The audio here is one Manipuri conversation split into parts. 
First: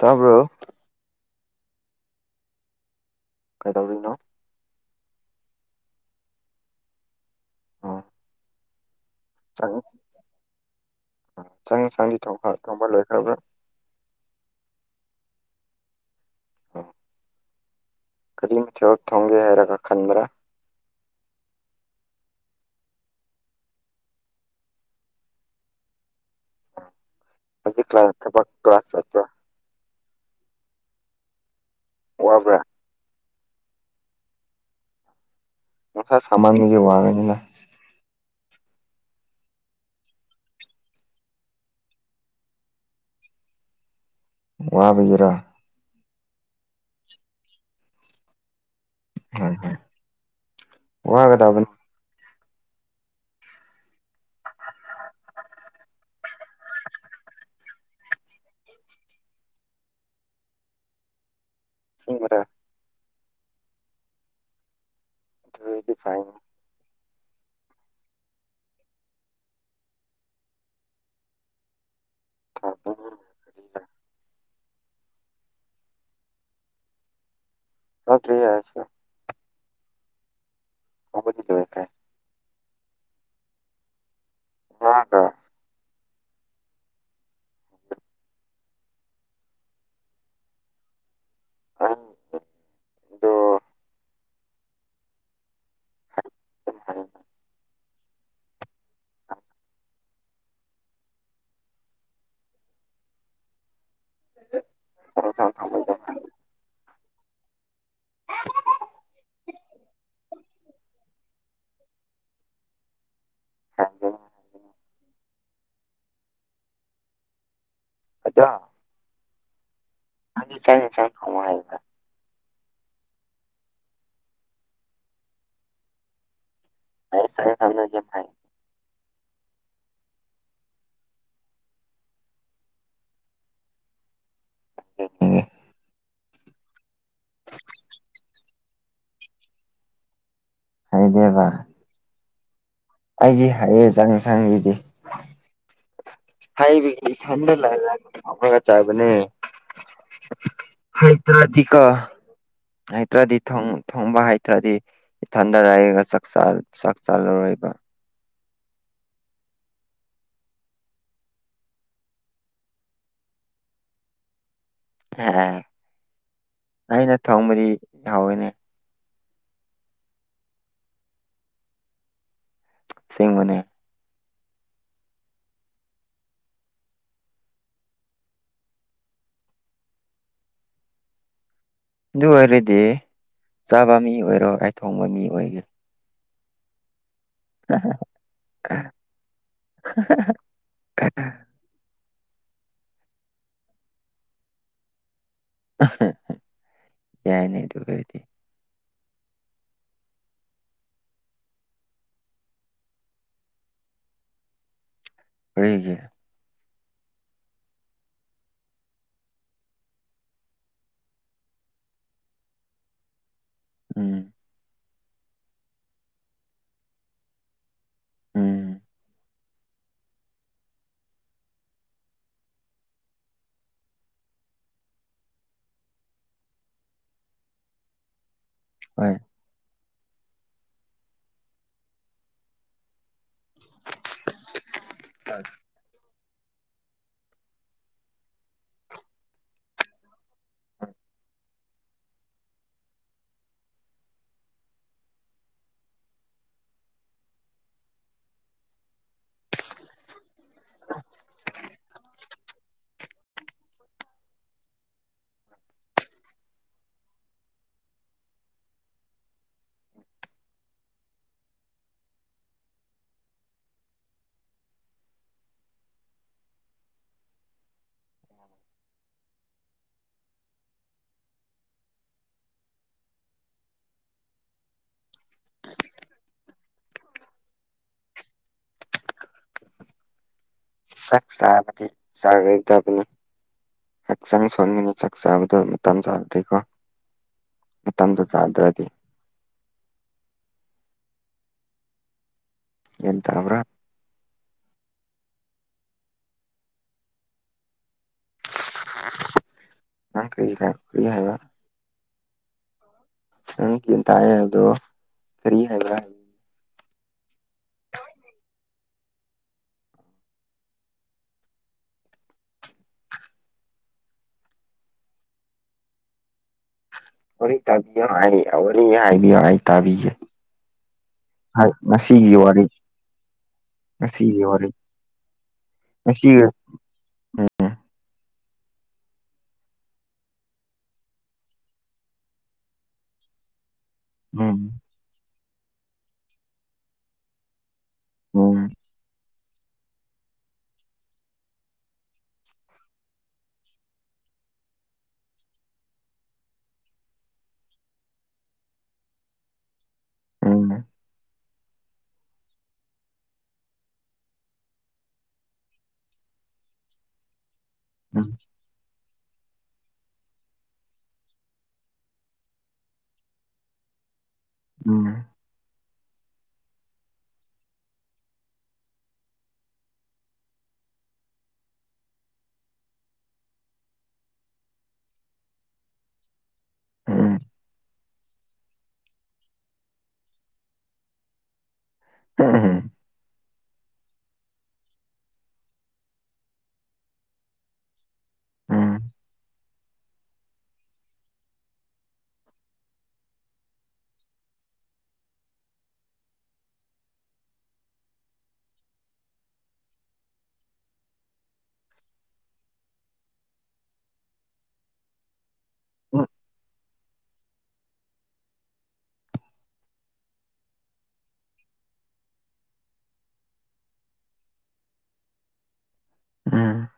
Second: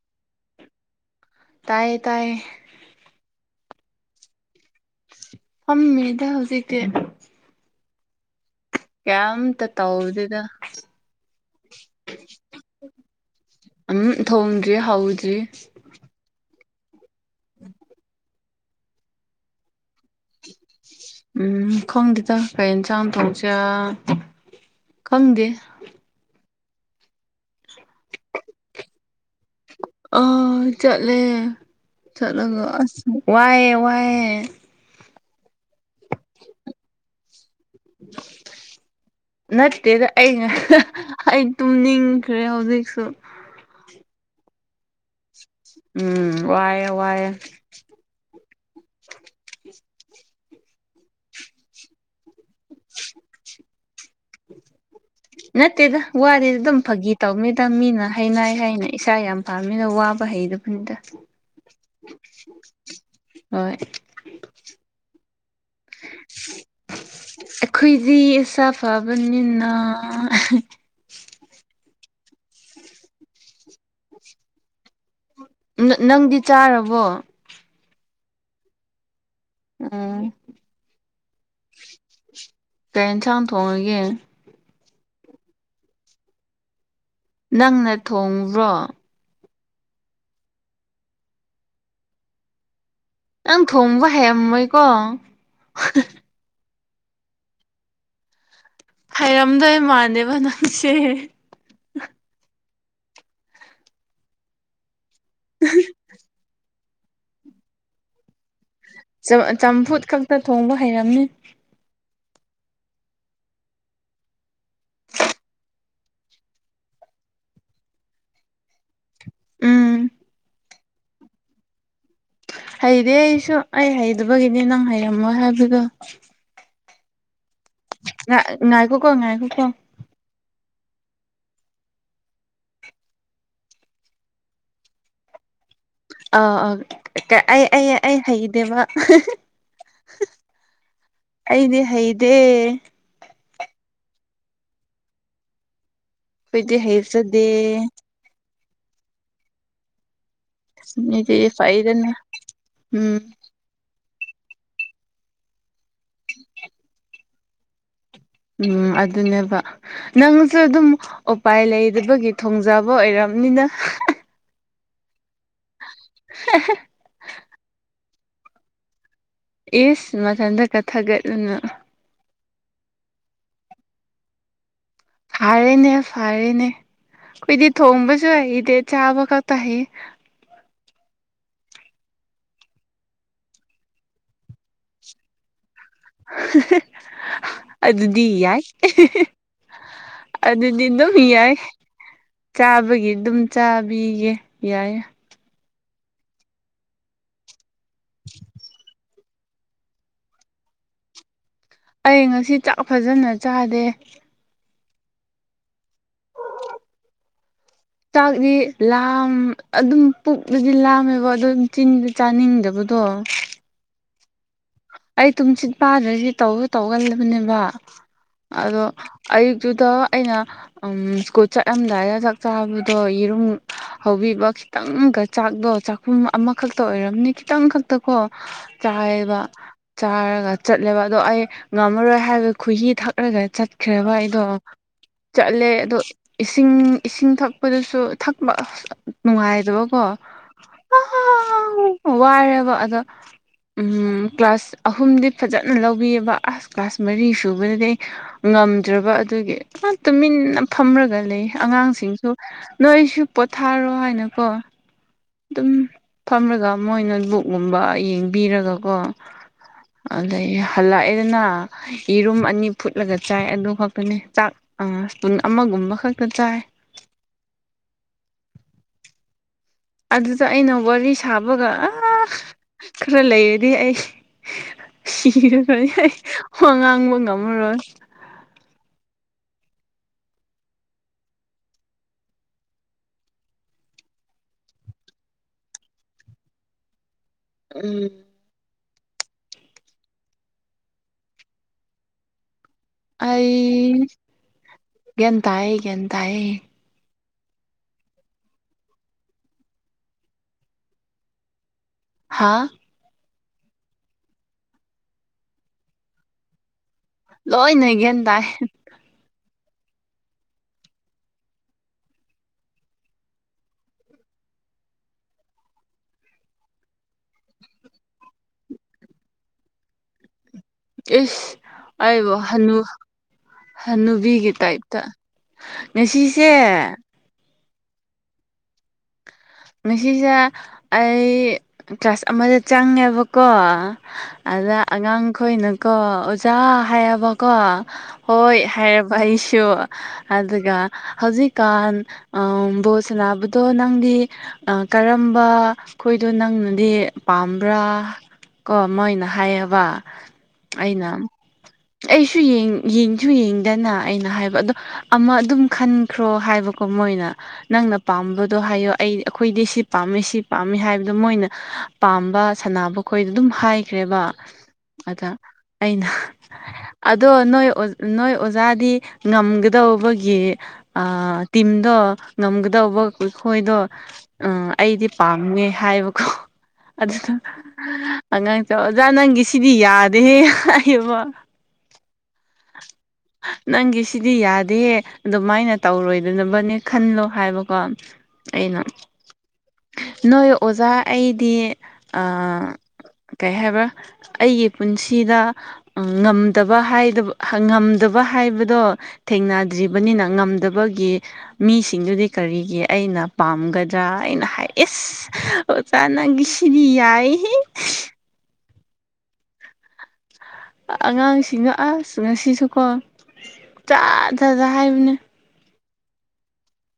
ꯇꯕ꯭ꯔꯣ ꯇꯥꯏꯌꯦ ꯇꯥꯏꯌꯦ ꯀꯩꯗꯧꯔꯤꯅꯣ ꯐꯝꯃꯦꯗ ꯍꯧꯖꯤꯛꯦ ꯀꯩꯝꯇ ꯆꯪ ꯇꯧꯗꯦꯗ ꯆꯪ ꯆꯪꯉꯦꯡ ꯊꯣꯡꯕ ꯂꯩꯈ꯭ꯔꯕ꯭ꯔꯥ ꯎꯝ ꯊꯣꯡꯗ꯭ꯔꯤ ꯍ ꯍꯧꯗ꯭ꯔꯤ ꯍꯣꯏ ꯀꯔꯤꯝ ꯆꯣ ꯊꯣꯡꯒꯦ ꯍꯥꯏꯔꯒ ꯈꯟꯕ꯭ꯔꯥ ꯎꯝ ꯈꯪꯗꯦꯗ ꯀꯔꯤ ꯏꯟꯁꯥꯡ ꯊꯣꯡꯁꯦ ꯈꯪꯗꯦ ꯍꯧꯖꯤꯛ ꯀ꯭ꯂꯥꯁ ꯊꯕꯛ ꯀ꯭ꯂꯥꯁ ꯆꯠꯇ꯭ꯔ ꯑ ꯆꯠꯂꯦ ꯋꯥꯕ꯭ꯔꯥ ꯆꯠꯂꯒ ꯑꯁ ꯋꯥꯏꯑꯦ ꯋꯥꯏꯑꯦ ꯑꯣꯣꯊꯥ ꯁꯝꯃꯝꯖꯧ ꯋꯥꯒꯩꯅꯤ ꯅꯥ [inaudible] [unintelligible] ꯅꯠꯇꯦꯗ ꯑꯩ ꯉ ꯑꯩ ꯇꯨꯝꯅꯤꯡꯈ꯭ꯔꯦ ꯍꯧꯖꯤꯛꯁꯨ ꯋꯥꯕꯒꯔ ꯎꯝ ꯋꯥꯌꯦꯦ ꯋꯥꯑꯦ ꯍꯣꯏ ꯍꯣꯏ ꯋꯥꯒꯗꯕꯅꯤ ꯅꯠꯇꯗ ꯋꯥꯗꯤꯗꯝ ꯐꯥꯒꯤ ꯇꯧꯅꯤꯗ ꯃꯤꯅ ꯍꯅ ꯍꯥꯏꯅ ꯏꯁꯥ ꯌꯥꯝ ꯐꯥꯝꯃꯤꯅ ꯋꯥꯕ ꯍꯩꯗꯕꯅꯤꯗ ꯁꯤꯁꯤꯡꯕꯔꯥ [inaudible] ꯍꯣꯏ ꯑꯗꯨꯗꯤ ꯐꯥꯏꯟ ꯑꯩꯈꯣꯏꯗꯤ ꯑꯁꯥ ꯐꯕꯅꯤꯅ ꯈꯗ [unintelligible] ꯅꯪꯗꯤ ꯆꯥꯔꯕꯣ ꯍ ꯊꯔꯤ ꯌꯥꯁꯤ ꯎꯝ ꯍꯅꯤꯗꯦꯦ ꯆ ꯌꯦꯟꯁꯥꯡ ꯊꯣꯡꯉꯒꯦ ꯍ ꯀ ꯅꯪꯅ ꯊꯣꯡꯕ꯭ꯔꯣ ꯑꯗ ꯅꯪ ꯊꯣꯡꯕ ꯍꯩꯔꯝꯃꯣꯏꯀꯣ ꯎ [unintelligible] ꯍꯩꯔꯝꯗꯣꯏ ꯃꯥꯟꯗꯦꯕꯅ ꯁꯦ ꯎ ꯎ [inaudible] ꯆꯝꯐꯨꯠ ꯈꯛꯇ ꯊꯣꯡꯕ ꯍꯩꯔꯝꯅꯤ ꯍꯥꯏ ꯍꯥꯏ ꯑꯆꯥꯥ ꯎꯝ ꯅꯤ ꯆ ꯆꯪ ꯊꯃ ꯍꯥꯏ [unintelligible] ꯍꯩꯔꯦ ꯑꯩꯁꯨ ꯑꯩ ꯍꯩꯗꯕꯒꯤꯅꯦ ꯅꯪ ꯍꯩꯔꯝꯃꯣꯢ ꯍꯥꯏꯕꯗꯣ ꯑꯩ ꯁꯥꯏꯦꯝ ꯉꯥꯏꯈꯥꯀꯣꯉꯥꯏꯈꫭꯀꫭ [unintelligible] ꯑꯥ ꯑ ꯑꯩ ꯑꯩ ꯑꯩ ꯍꯩꯗꯦꯕ ꯑꯩꯗꯤ ꯍꯩꯗꯦ ꯑꯩꯒꯤ ꯍꯌꯦ ꯆꯪꯁꯪꯒꯤꯗꯤ ꯍꯥꯏꯕꯤꯒꯤ ꯍꯩꯖꯗꯦ ꯏꯊꯟꯗ [unintelligible] ꯆꯥꯕꯅꯦ ꯃꯤꯗꯤ ꯍꯩꯗ꯭ꯔꯗꯤ ꯀꫭ ꯐꯩꯗꯅ ꯎꯝ ꯍꯩꯗ꯭ꯔꯗꯤ ꯊꯣ ꯊꫭꯡꯕ ꯍꯩꯇ꯭ꯔꯗꯤ ꯏꯊꯟꯗ ꯂꯩꯔꯒ ꯆꯥꯛ ꯆꯥꯂꯔꯣꯏꯕ ꯎꯝ ꯑꯗꯨꯅꯦꯕ ꯅꯪꯁꯨ ꯑꯗꯨꯝ ꯎꯄꯥꯏ ꯂꯩꯗꯕꯒꯤ ꯊꯣꯡꯖꯕ ꯑꯣꯏꯔꯝꯅꯤꯅ [unintelligible] [unintelligible] ꯑꯩꯅ ꯊꯣꯡꯕꯗꯤ ꯌꯥꯋꯦꯅꯦ ꯏꯁ ꯃꯊꯟꯇꯀ ꯊꯥꯒꯠꯂꯅ ꯑꯁꯤꯡꯕꯅꯦ ꯐꯔꯦꯅꯦ ꯐꯔꯦꯅꯦ ꯑꯩꯈꯏꯗꯤ ꯊꯣꯡꯕꯁꯨ ꯍꯗꯦ ꯆꯥꯕ ꯈꯛꯇ ꯍꯩ ꯑꯗꯨ ꯑꯣꯏꯔꯗꯤ ꯆꯥꯕ ꯃꯤ ꯑꯣꯏꯔꯣ ꯑꯩꯥꯏ ꯊꯣꯡꯕ ꯃꯤ ꯑꯣꯏꯒꯦ ꯑꯗꯨꯗꯤ ꯌꯥꯏ ꯑꯗꯨꯗꯤ ꯑꯗꯨꯝ ꯌꯥꯏ ꯆꯥꯕꯒꯤ ꯑꯗꯨꯝ ꯆꯥꯕꯤꯒꯦ ꯌꯥꯏ ꯌꯥꯏꯅꯦ ꯗꯨ ꯑꯣꯏꯔꯗꯤ ꯑꯩ ꯉꯁꯤ ꯆꯥꯛ ꯐꯖꯅ ꯆꯥꯗꯦ ꯀꯔꯤꯒꯤ ꯆꯥꯛꯗꯤ ꯂꯥꯝ ꯑꯗꯨꯝ ꯄꯨꯛꯗꯗꯤ ꯂꯥꯝꯃꯦꯕ ꯑꯗꯨꯝ ꯆꯤꯟ ꯆꯥꯅꯤꯡꯗꯕꯗꯣ ꯎꯝ ꯑꯩ ꯇꯨꯝꯆꯤꯠ ꯄꯥꯗ꯭ꯔꯗꯤ ꯇꯧꯁꯨ ꯇꯧꯒꯜꯂꯤꯕꯅꯦꯕ ꯎꯝ ꯑꯗꯣ ꯑꯌꯨꯛꯇꯨꯗ ꯑꯩꯅ ꯎꯝ ꯁ꯭ꯀꯨꯜ ꯆꯠꯂꯝꯗꯥꯏꯗ ꯆꯥꯛ ꯆꯥꯕꯗꯣ ꯌꯦꯔꯨꯝ ꯍꯧꯕꯤꯕ ꯈꯤꯇꯪꯒ ꯆꯥꯛꯗꯣ ꯆꯥꯛꯈꯨꯝ ꯑꯃꯈꯛꯇ ꯑꯣꯏꯔꯝꯅꯤ ꯈꯤꯇꯪ ꯈꯛ ꯇꯀꫭ ꯍꯣꯏ ꯆꯥꯏꯑꯕ ꯆꯥꯔꯒ ꯆꯠꯂꯦꯕ ꯑꯗꯣ ꯑꯩ ꯉꯝꯃꯔꯣꯏ ꯍꯥꯏꯕ ꯈꯨꯍꯤ ꯊꯛ ꯔꯒ ꯆꯠꯈ꯭ꯔꯦꯕ ꯑꯩꯗꯣ ꯆꯠꯂꯦ ꯑꯗꯣ ꯏꯁꯤꯡ ꯏꯁꯤꯡ ꯊꯛꯄꯗꯁꯨ ꯊꯛꯄ ꯅꯨꯡꯉꯥꯏꯗꯕꯀꯣ [inaudible] ꯋꯥꯏꯔꯌꯦꯕ ꯑꯗ ꯎꯝ ꯀ꯭ꯂꯥꯁ ꯑꯍꯨꯝꯗꯤ ꯐꯖꯅ ꯂꯧꯕꯤꯑꯕ ꯑꯥꯁ ꯀ꯭ꯂꯥꯁ ꯃꯔꯤ ꯁꯨꯕꯗꯗꯤ ꯑꯩ ꯉꯝꯗ꯭ꯔꯕ ꯑꯗꯨꯒꯤ ꯑ ꯇꯨꯃꯤꯟꯅ ꯐꯝꯔꯒ ꯂꯩ ꯑꯉꯥꯡꯁꯤꯡꯁꯨ ꯅꯣꯏꯁꯨ ꯄꯣꯊꯥꯔꯣ ꯍꯥꯏꯅꯀꯣ ꯑꯗꯨꯝ ꯐꯝꯃꯒ ꯃꯣꯏꯅ ꯕꯨꯛꯀꯨꯝꯕ ꯌꯦꯡꯕꯤꯔꯒꯀꯣ ꯑꯗꯒꯤ ꯍꯜꯂꯛꯑꯦꯗꯅ ꯌꯦꯔꯨꯝ ꯑꯅꯤ ꯐꯨꯠꯂꯒ ꯆꯥꯏ ꯑꯗꯨ ꯈꯛꯇꯅꯤ ꯆꯥꯛ ꯏꯁꯄꯨꯟ ꯑꯃꯒꯨꯝꯕ ꯈꯛꯇ ꯆꯥꯏ ꯑꯗꯨꯗ ꯑꯩꯅ ꯋꯥꯔꯤ ꯁꯥꯕꯒ ꯑ ꯈꯔ ꯂꯩꯔꯗꯤ ꯑꯩ ꯁꯤꯔ ꯋꯥ ꯉꯥꯡꯕ ꯉꯝꯃꯔꯣꯏ ꯆꯥꯛ ꯆꯥꯕꯗꯤ ꯆꯥꯅꯤꯡꯗꯕꯅꯤ ꯍꯛꯆꯥꯡ ꯁꯣꯝꯒꯤꯅꯤ ꯆꯥꯛ ꯆꯥꯕꯗꯣ ꯃꯇꯝ ꯆꯥꯗ꯭ꯔꯤꯀꯣ ꯎꯝ ꯃꯇꯝꯗꯣ ꯆꯥꯗ꯭ꯔꯗꯤ ꯒ꯭ꯌꯥꯟ ꯇꯥꯕ꯭ꯔꯥ ꯑꯩ ꯒ꯭ꯌꯥꯟ ꯇꯥꯏꯌꯦ ꯒ꯭ꯌꯥꯟ ꯇꯥꯥꯏꯌꯦ ꯅꯪ ꯀꯔꯤꯔ ꯀꯔꯤ ꯍꯥꯏꯕ ꯍꯥꯥ ꯅꯪ ꯇꯤꯝ ꯇꯥꯏ ꯍꯥꯏꯕꯗꯣ ꯀꯔꯤ ꯍꯥꯏꯕ꯭ꯔꯥ ꯂꯣꯏꯅ ꯒ꯭ꯌꯥꯟ ꯇꯥꯏ ꯋꯥꯔꯤ ꯇꯥꯕꯤꯌꯥ ꯍꯥꯏ ꯑ ꯋꯥꯔꯤ ꯍꯥꯏꯕꯤꯌꫭ ꯑꯩ ꯇꯥꯕꯤꯒꯦ ꯏꯁ ꯑꯩꯕꯨ ꯉꯁꯤꯒꯤ ꯋꯥꯔꯤ ꯍꯟꯅꯨ ꯉꯁꯤꯒꯤ ꯍꯟꯅꯨꯕꯤꯒꯤ ꯋꯥꯔꯤ ꯇꯥꯏꯞꯇ ꯉꯁꯤ ꯉꯁꯤꯁꯦ ꯎꯝ ꯉꯁꯤꯁꯦ ꯑꯩ ꯀ꯭ꯂꯥꯁ ꯑꯃꯗ ꯆꯪꯉꯦꯕꯀꯣ ꯎꯝ ꯑꯗ ꯑꯉꯥꯡꯈꯣꯏꯅꯀꯣ ꯑꯣꯖꯥ ꯍꯥꯏꯕꯀꯣ ꯍꯣꯏ ꯎꯝ ꯍꯥꯏꯔꯕ ꯑꯩꯁꯨ ꯑꯗꯨꯒ ꯍꯧꯖꯤꯛꯀꯥꯟ ꯑꯥ ꯕꯣꯜ ꯁꯟꯅꯕꯗꯣ ꯅꯪꯗꯤ ꯀꯔꯝꯕ ꯈꯣꯏꯗꯣ ꯅꯪꯅꯗꯤ ꯄꯥꯝꯕ꯭ꯔꯥ ꯀꯣ ꯃꯣꯏꯅ ꯍꯥꯏꯌꯦꯕ ꯎꯝ ꯑꯩꯅ ꯑꯩꯁꯨ ꯌꯦꯡ ꯌꯦꯡꯁꯨ ꯌꯦꯡꯗꯅ ꯑꯩꯅ ꯍꯥꯏꯕ ꯑꯗꯣ ꯑꯃ ꯑꯗꯨꯝ ꯈꯟ ꯈ꯭ꯔꯣ ꯍꯥꯏꯕꯀꯣ ꯃꯣꯏꯅ ꯅꯪꯅ ꯎꯝ ꯄꯥꯝꯕꯗꯣ ꯍꯥꯏꯌꯣ ꯑꯩ ꯑꯩꯈꯣꯏꯗꯤ ꯁꯤ ꯄꯥꯝꯃꯦ ꯁꯤ ꯄꯥꯝꯃꯤ ꯍꯥꯏꯕꯗꯣ ꯃꯣꯏꯅ ꯄꯥꯝꯕ ꯁꯥꯟꯅꯕ ꯑꯩꯈꯣꯏꯗ ꯑꯗꯨꯝ ꯍꯥꯏꯈ꯭ꯔꯦꯕ ꯎꯝ ꯑꯗ ꯑꯩꯅ ꯑꯗꯣ ꯅꯣꯏ ꯑꯣ ꯅꯣꯏ ꯑꯣꯖꯥꯗꯤ ꯉꯝꯒꯗꯧꯕꯒꯤ ꯑ ꯇꯤꯝꯗꯣ ꯉꯝꯒꯗꯧꯕ ꯃꯈꯣꯏꯗꯣ ꯎꯝ ꯑꯩꯗꯤ ꯄꯥꯝꯉꯦ ꯍꯥꯏꯕꯀꯣ ꯑꯗꯨꯗꯣ ꯎꯝ ꯑꯉꯥꯡꯇꯣ ꯑꯣꯖꯥ ꯅꯪꯒꯤ ꯁꯤꯗꯤ ꯌꯥꯗꯦꯍꯦ ꯍꯥꯏꯕ [unintelligible] ꯅꯪꯒꯤ ꯁꯤꯗꯤ ꯌꯥꯗꯤꯌꯦ ꯑꯗꯨꯃꯥꯏꯅ ꯇꯧꯔꯣꯏꯗꯅꯕꯅꯦ ꯈꯟꯂꯣ ꯍꯥꯏꯕꯀꯣ ꯑꯩꯅ ꯎꯝ ꯅꯣꯏ ꯑꯣꯖꯥ ꯑꯩꯗꯤ ꯑ ꯀꯩ ꯍꯥꯏꯕ ꯑꯩꯒꯤ ꯄꯨꯟꯁꯤꯗ ꯉꯝꯗꯕ ꯍꯥꯏꯗ ꯉꯝꯗꯕ ꯍꯥꯏꯕꯗꯣ ꯊꯦꯡꯅꯗ꯭ꯔꯤꯕꯅꯤꯅ ꯉꯝꯗꯕꯒꯤ ꯃꯤꯁꯤꯡꯗꯨꯗꯤ ꯀꯔꯤꯒꯤ ꯑꯩꯅ ꯄꯥꯝꯒꯗ꯭ꯔꯥ ꯑꯩꯅ ꯍꯥꯏ ꯏꯁ ꯑꯣꯖꯥ ꯅꯪꯒꯤ ꯁꯤꯗꯤ ꯌꯥꯏ ꯍꯦ ꯑꯉꯥꯡꯁꯤꯡꯅ ꯑꯁ ꯉꯁꯤꯁꯨꯀꯣ ꯖꯥ ꯖꯥꯠ ꯖꯥꯠ ꯍꯥꯏꯕꯅꯦ ꯎꯝ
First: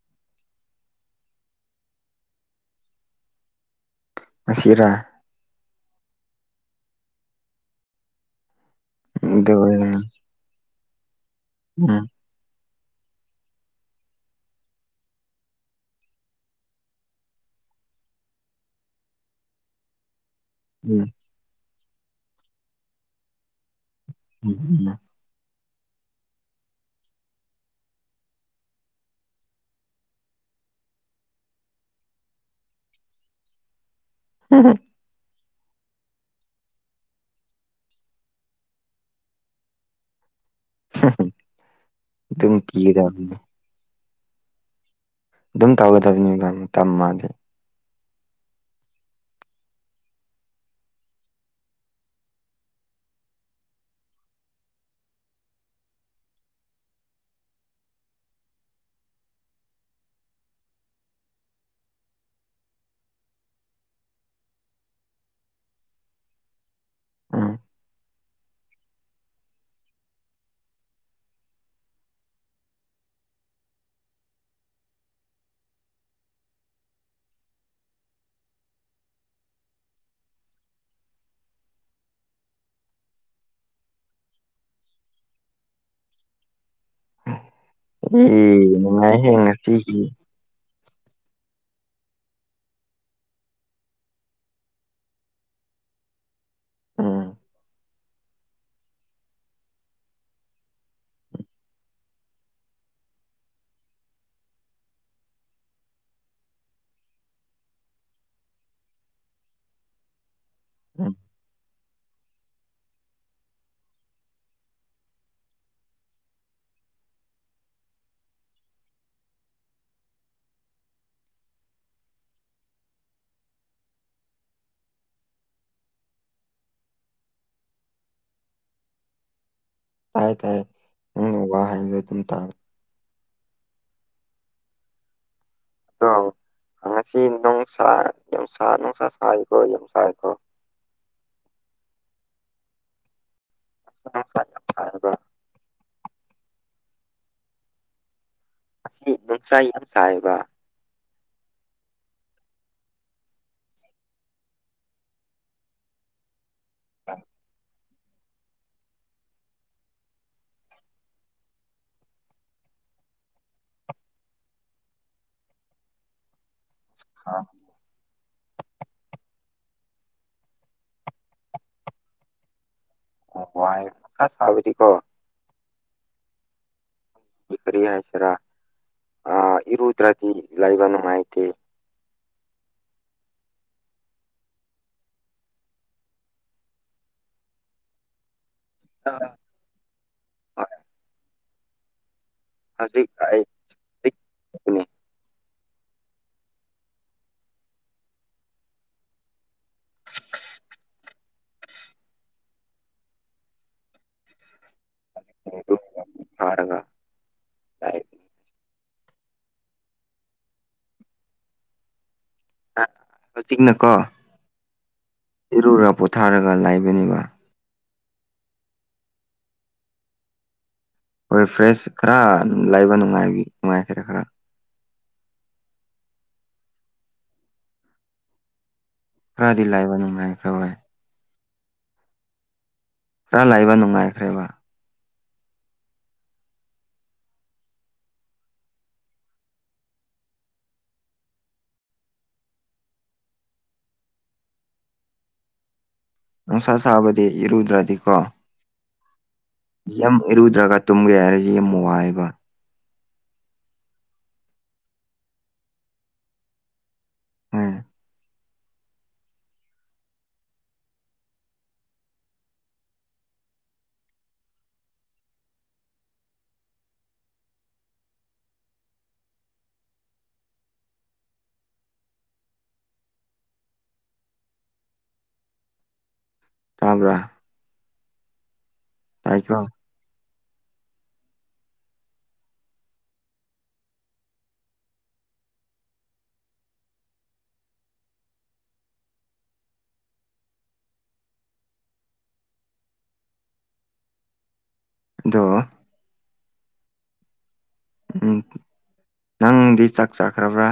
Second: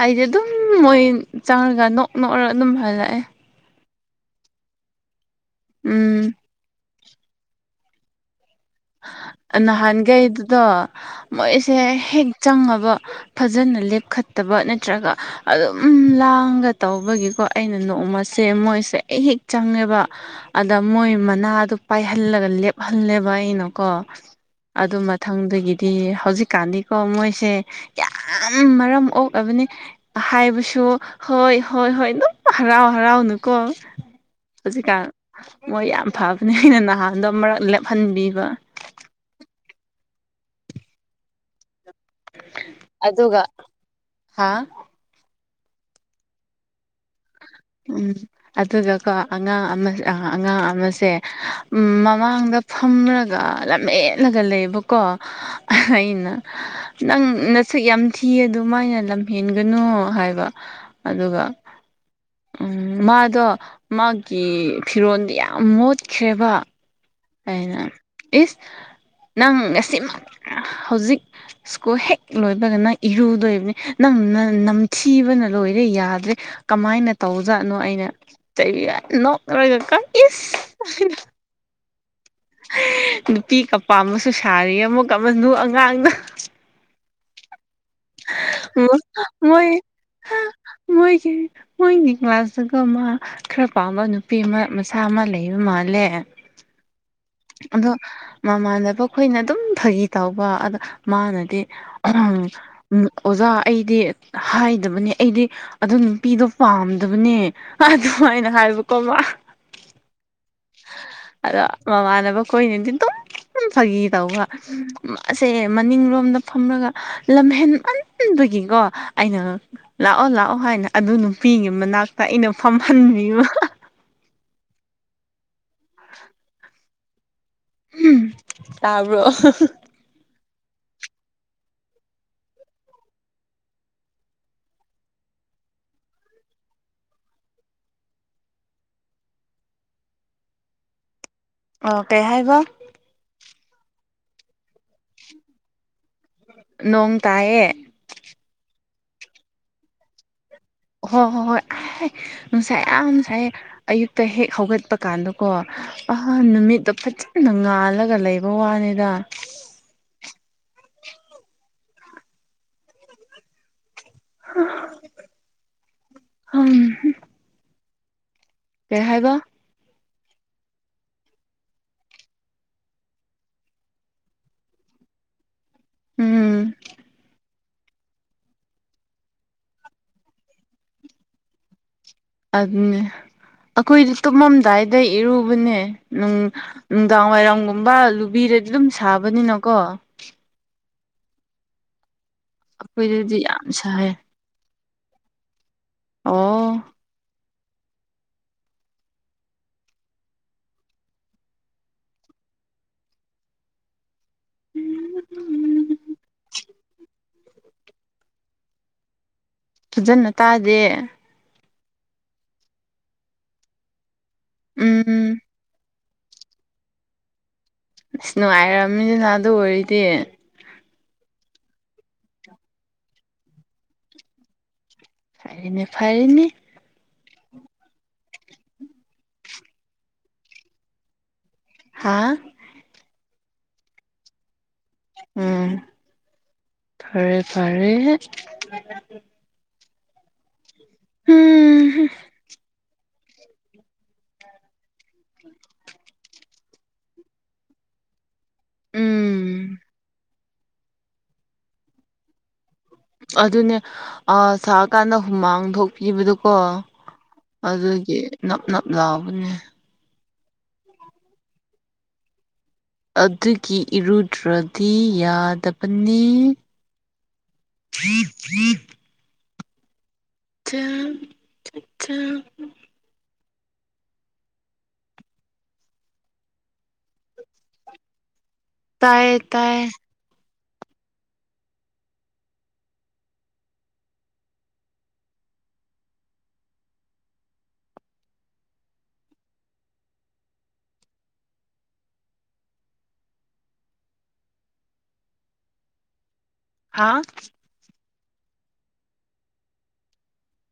ꯑꯩꯖꯨ ꯑꯗꯨꯝ ꯃꯣꯏ ꯆꯪꯑꯥꯒ ꯅꯣꯛ ꯅꯣꯛꯔꯥꯒ ꯑꯗꯨꯝ ꯍꯟꯂꯛꯑꯦ ꯑꯁꯤꯔꯥ ꯎꯝ ꯑꯗꯨ ꯑꯣꯏꯒꯅꯤ ꯅꯍꯥꯟꯒꯩꯗꯣ ꯃꯣꯏꯁꯦ ꯎꯝ ꯍꯦꯛ ꯆꯪꯉꯕ ꯐꯖꯅ ꯂꯦꯞꯈꯠꯇꯕ ꯅꯠꯇ꯭ꯔꯒ ꯑꯗꯨꯝ ꯂꯥꯡꯑꯒ ꯇꯧꯕꯒꯤꯀꯣ ꯑꯩꯅ ꯅꯣꯡꯃꯁꯦ ꯃꯣꯏꯁꯦ ꯑꯩ ꯍꯦꯛ ꯆꯪꯉꯦꯕ ꯑꯗ ꯃꯣꯏ ꯃꯅꯥꯗ ꯄꯥꯏꯍꯜꯂꯒ ꯂꯦꯞꯍꯜꯂꯦꯕ ꯑꯩꯅꯀꯣ ꯎꯝ ꯑꯗꯨ ꯎꯝ ꯃꯊꯪꯗꯒꯤꯗꯤ ꯍꯧꯖꯤꯛꯀꯥꯟꯗꯤꯀꯣ ꯃꯣꯏꯁꯦ ꯌꯥꯝ ꯃꯔꯝ ꯑꯣꯛꯑꯕꯅꯤ ꯍꯥꯏꯕꯁꯨ ꯍꯣꯏ ꯍꯣꯏ ꯍꯣꯏ ꯑꯗꯨꯝ ꯍꯔꯥꯎ ꯍꯔꯥꯎ ꯅꯀꯣ ꯍꯧꯖꯤꯛꯀꯥꯟ ꯃꯣꯏ ꯌꯥꯝ ꯐꯕꯅꯦ ꯑꯩꯅ ꯅꯍꯥꯟꯗꯣ ꯃꯔꯛ ꯂꯦꯞꯍꯟꯕꯤꯕ [unintelligible] ꯑꯗꯨꯝ ꯄꯤꯒꯗꯕꯅꯤ ꯑꯗꯨꯒ ꯍꯥ ꯑꯗꯨꯝ ꯇꯧꯒꯗꯕꯅꯤ ꯇꯝ ꯃꯥꯗꯤ ꯎꯝ ꯑꯗꯨꯒꯀꯣ ꯑꯉꯥꯡ ꯑꯃ ꯑ ꯑꯉꯥꯡ ꯑꯃꯁꯦ ꯃꯃꯥꯡꯗ ꯐꯝꯔꯒ ꯂꯝꯍꯦꯟꯂꯒ ꯂꯩꯕꯀꯣ ꯑꯩꯅ ꯅꯪ ꯅꯁꯨꯛ ꯌꯥꯝ ꯊꯤ ꯑꯗꯨ ꯃꯥꯏꯅ ꯂꯝꯍꯦꯟꯒꯅꯨ ꯍꯥꯏꯕ ꯑꯗꯨꯒ ꯃꯥꯗꯣ ꯃꯥꯒꯤ ꯐꯤꯔꯣꯟꯜꯗꯤ ꯌꯥꯝ ꯃꯣꯠꯈ꯭ꯔꯦꯕ ꯎꯝ ꯑꯩꯅ ꯏꯁ ꯅꯪ ꯉꯁꯤꯃꯛ ꯍꯧꯖꯤꯛ ꯁ꯭ꯀꯨꯜ ꯍꯦꯛ ꯂꯣꯏꯕꯒ ꯅꯪ ꯏꯔꯨꯗꯣꯏꯕꯅꯤ ꯅꯪ ꯅꯝꯊꯤꯕꯅ ꯂꯣꯏꯔꯦ ꯌꯥꯗ꯭ꯔꯦ ꯀꯃꯥꯏꯅ ꯇꯧꯖꯥꯠꯅꯣ ꯑꯩꯅ ꯆꯩ ꯅꯣꯛꯂꯔꯒ ꯀꯣ ꯏꯁ ꯅꯨꯄꯤꯀꯥ ꯄꯥꯝꯕꯁꯨ ꯁꯥꯔꯤ ꯑꯦ ꯑꯃꯨꯛꯀ ꯑꯃꯅꯨ ꯑꯉꯥꯡꯗ ꯑꯦ ꯅꯨꯡꯉꯥꯏꯍꯦ [unintelligible] ꯃꯣꯏ ꯉꯁꯤꯒꯤ [unintelligible] ꯃꯣꯏꯒꯤ ꯃꯣꯏꯒꯤ ꯀ꯭ꯂꯥꯁ ꯇꯥꯀꯣ ꯃꯥ ꯈꯔ ꯄꯥꯝꯕ ꯅꯨꯄꯤ ꯑꯃ ꯃꯁꯥ ꯑꯃ ꯂꯩꯕ ꯃꯥꯜꯂꯦ ꯎꯝ ꯑꯗꯣ ꯃꯃꯥꯟꯅꯕ ꯑꯩꯈꯣꯏꯅ ꯑꯗꯨꯝ ꯐꯥꯒꯤ ꯇꯧꯕ ꯑꯗ ꯃꯥꯅꯗꯤ ꯎꯝ ꯎꯝ ꯑꯣꯖꯥ ꯑꯩꯗꯤ ꯍꯥꯏꯗꯕꯅꯤ ꯑꯩꯗꯤ ꯑꯗꯨ ꯅꯨꯄꯤꯗꯣ ꯄꯥꯝꯗꯕꯅꯦ ꯑꯗꯨꯃꯥꯏꯅ ꯍꯥꯏꯕꯀꯣ ꯃꯥ꯫ [unintelligible] [unintelligible] ꯑꯗꯣ ꯃꯃꯥꯟꯅꯕ ꯈꯣꯏꯅꯗꯤ ꯑꯗꯨꯝ ꯐꯥꯒꯤ ꯇꯧꯕ꯫ ꯃꯥꯁꯦ ꯃꯅꯤꯡꯂꯣꯝꯗ ꯐꯝꯂꯒ ꯂꯝꯍꯦꯟꯃꯟꯕꯒꯤꯀꯣ ꯑꯩꯅ ꯂꯥꯛꯑꯣ-ꯂꯥꯛꯑꯣ ꯍꯥꯏꯅ ꯑꯗꯨ ꯅꯨꯄꯤꯒꯤ ꯃꯅꯥꯛꯇ ꯑꯩꯅ ꯐꯝꯍꯟꯕꯤꯕ꯫ [unintelligible] ꯎꯝ ꯇꯕ꯭ꯔꫭ꯫ ꯇꯥꯏ-ꯇꯥꯏ ꯅꯪꯅ ꯋꯥ ꯍꯥꯏꯕꯗꯨ ꯑꯗꯨꯝ ꯇꯥꯏ꯫ [inaudible] ꯑꯣ ꯀꯩ ꯍꯥꯏꯕ꯫ [unintelligible] [inaudible] ꯅꯣꯡ ꯇꯥꯏꯌꯦ꯫ ꯑꯁꯤ ꯅꯨꯡꯁꯥ ꯌꯥꯝ ꯁꯥꯏꯕ꯫ ꯍꫭ ꯍꫭ ꯍꯣꯏ꯫ ꯅꯨꯡꯁꯥ ꯌꯥꯝ ꯁꯥꯏ ꯑꯌꯨꯛꯇ ꯍꯦꯛ ꯍꯧꯒꯠꯄ ꯀꯥꯟꯗꯀꯣ ꯑꯍꯥꯟ ꯅꯨꯃꯤꯠꯇꯣ ꯐꯖꯅ ꯉꯥꯜꯂꯒ ꯂꯩꯕ ꯋꯥꯅꯤꯗ꯫ [unintelligible] ꯍꯥ꯫ ꯀꯩ ꯍꯥꯏꯕ꯫ [inaudible] ꯎꯝ꯫ ꯀꯔꯤ ꯍꯥꯏꯁꯤꯔꯥ ꯑꯥ ꯏꯔꯨꯗ꯭ꯔꯗꯤ ꯂꯩꯕ ꯅꯨꯡꯉꯥꯏꯇꯦ꯫ ꯑꯗꯨꯅꯦ ꯑꯈꯣꯏꯗꯤ ꯇꯨꯝꯃꯝꯗꯥꯏꯗ ꯏꯔꯨꯕꯅꯦ ꯅꯨꯡ ꯅꯨꯡꯗꯥꯡ ꯋꯥꯏꯔꯝꯒꯨꯝꯕ ꯂꯨꯕꯤꯔꯗꯤ ꯑꯗꯨꯝ ꯁꯥꯕꯅꯤꯅꯀꯣ꯫ ꯍꯣꯏ, ꯍꯧꯖꯤꯛ ꯑꯩꯈꯣꯏꯗꯗꯤ ꯑꯩ꯫ ꯌꯥꯝ ꯁꯥꯏ [inaudible] ꯑꯣ꯫ [inaudible] ꯐꯖꯅ ꯇꯥꯗꯦ꯫ ꯑꯥ ꯍꯧꯖꯤꯛꯅꯀꯣ ꯎꯝ꯫ ꯏꯔꯨꯔ ꯄꯣꯊꯥꯔꯒ ꯂꯥꯏꯕꯅꯤꯕ꯫ ꯑꯁ ꯅꯨꯡꯉꯥꯏꯔꯝꯅꯤꯅ ꯑꯗꯨ ꯑꯣꯏꯔꯤꯗꯤ꯫ ꯍꯣꯏ ꯐ꯭ꯔꯦꯁ ꯈꯔ ꯂꯩꯕ ꯅꯨꯡꯉꯥꯏꯕꯤ ꯅꯨꯡꯉꯥꯏ꯭ꯈꯔꯦ ꯈꯔ꯫ ꯐꯔꯦꯅꯦ ꯐꯔꯦꯅꯤ꯫ ꯈꯔꯗꯤ ꯂꯥꯏꯕ ꯅꯨꯡꯉꯥꯏꯈ꯭ꯔꯦ ꯍꯣꯏ꯫ ꯍꯥꯥ꯫ ꯈꯔ ꯂꯩꯕ ꯅꯨꯡꯉꯥꯏꯈ꯭ꯔꯦꯕ꯫ ꯎꯝ ꯐꯔꯦ-ꯐꯔꯦ꯫ [unintelligible] [unintelligible] ꯅꯨꯡꯁꯥ ꯁꯥꯕꯗꯤ ꯏꯔꯨꯗ꯭ꯔꯗꯤ ꯀꯣ ꯎꯝ꯫ ꯌꯥꯝ ꯏꯔꯨꯗ꯭ꯔꯒ ꯇꯨꯝꯒꯦ ꯍꯥꯏꯔꯗꯤ ꯌꯥꯝ ꯋꯥꯏꯑꯦꯕ꯫ ꯑꯗꯨꯅꯦ ꯁꯥꯔꯀꯥꯟꯗ ꯍꯨꯃꯥꯡ ꯊꯣꯛꯄꯤꯕꯗꯨꯀꯣ꯫ ꯎꯝ ꯑꯗꯨꯒꯤ ꯅꯞ-ꯅꯞ ꯂꯥꯎꯕꯅꯦ꯫ ꯑꯗꯨꯒꯤ ꯏꯔꯨꯗ꯭ꯔꯗꯤ ꯌꯥꯗꯕꯅꯤ ꯐ꯭ꯔꯤ ꯐ꯭ꯔꯤ [inaudible] ꯆ ꯆ [inaudible] ꯇꯥꯕꯥꯔ ꯇꯥꯏꯌꯦ ꯇꯥꯏꯀꯣ ꯇꯥꯏꯌꯦ ꯑꯗꯣ ꯍꯥꯥ ꯎꯝ ꯅꯪꯗꯤ ꯆꯥꯛ ꯆꯥꯈ꯭ꯔꯕ꯭ꯔꯥ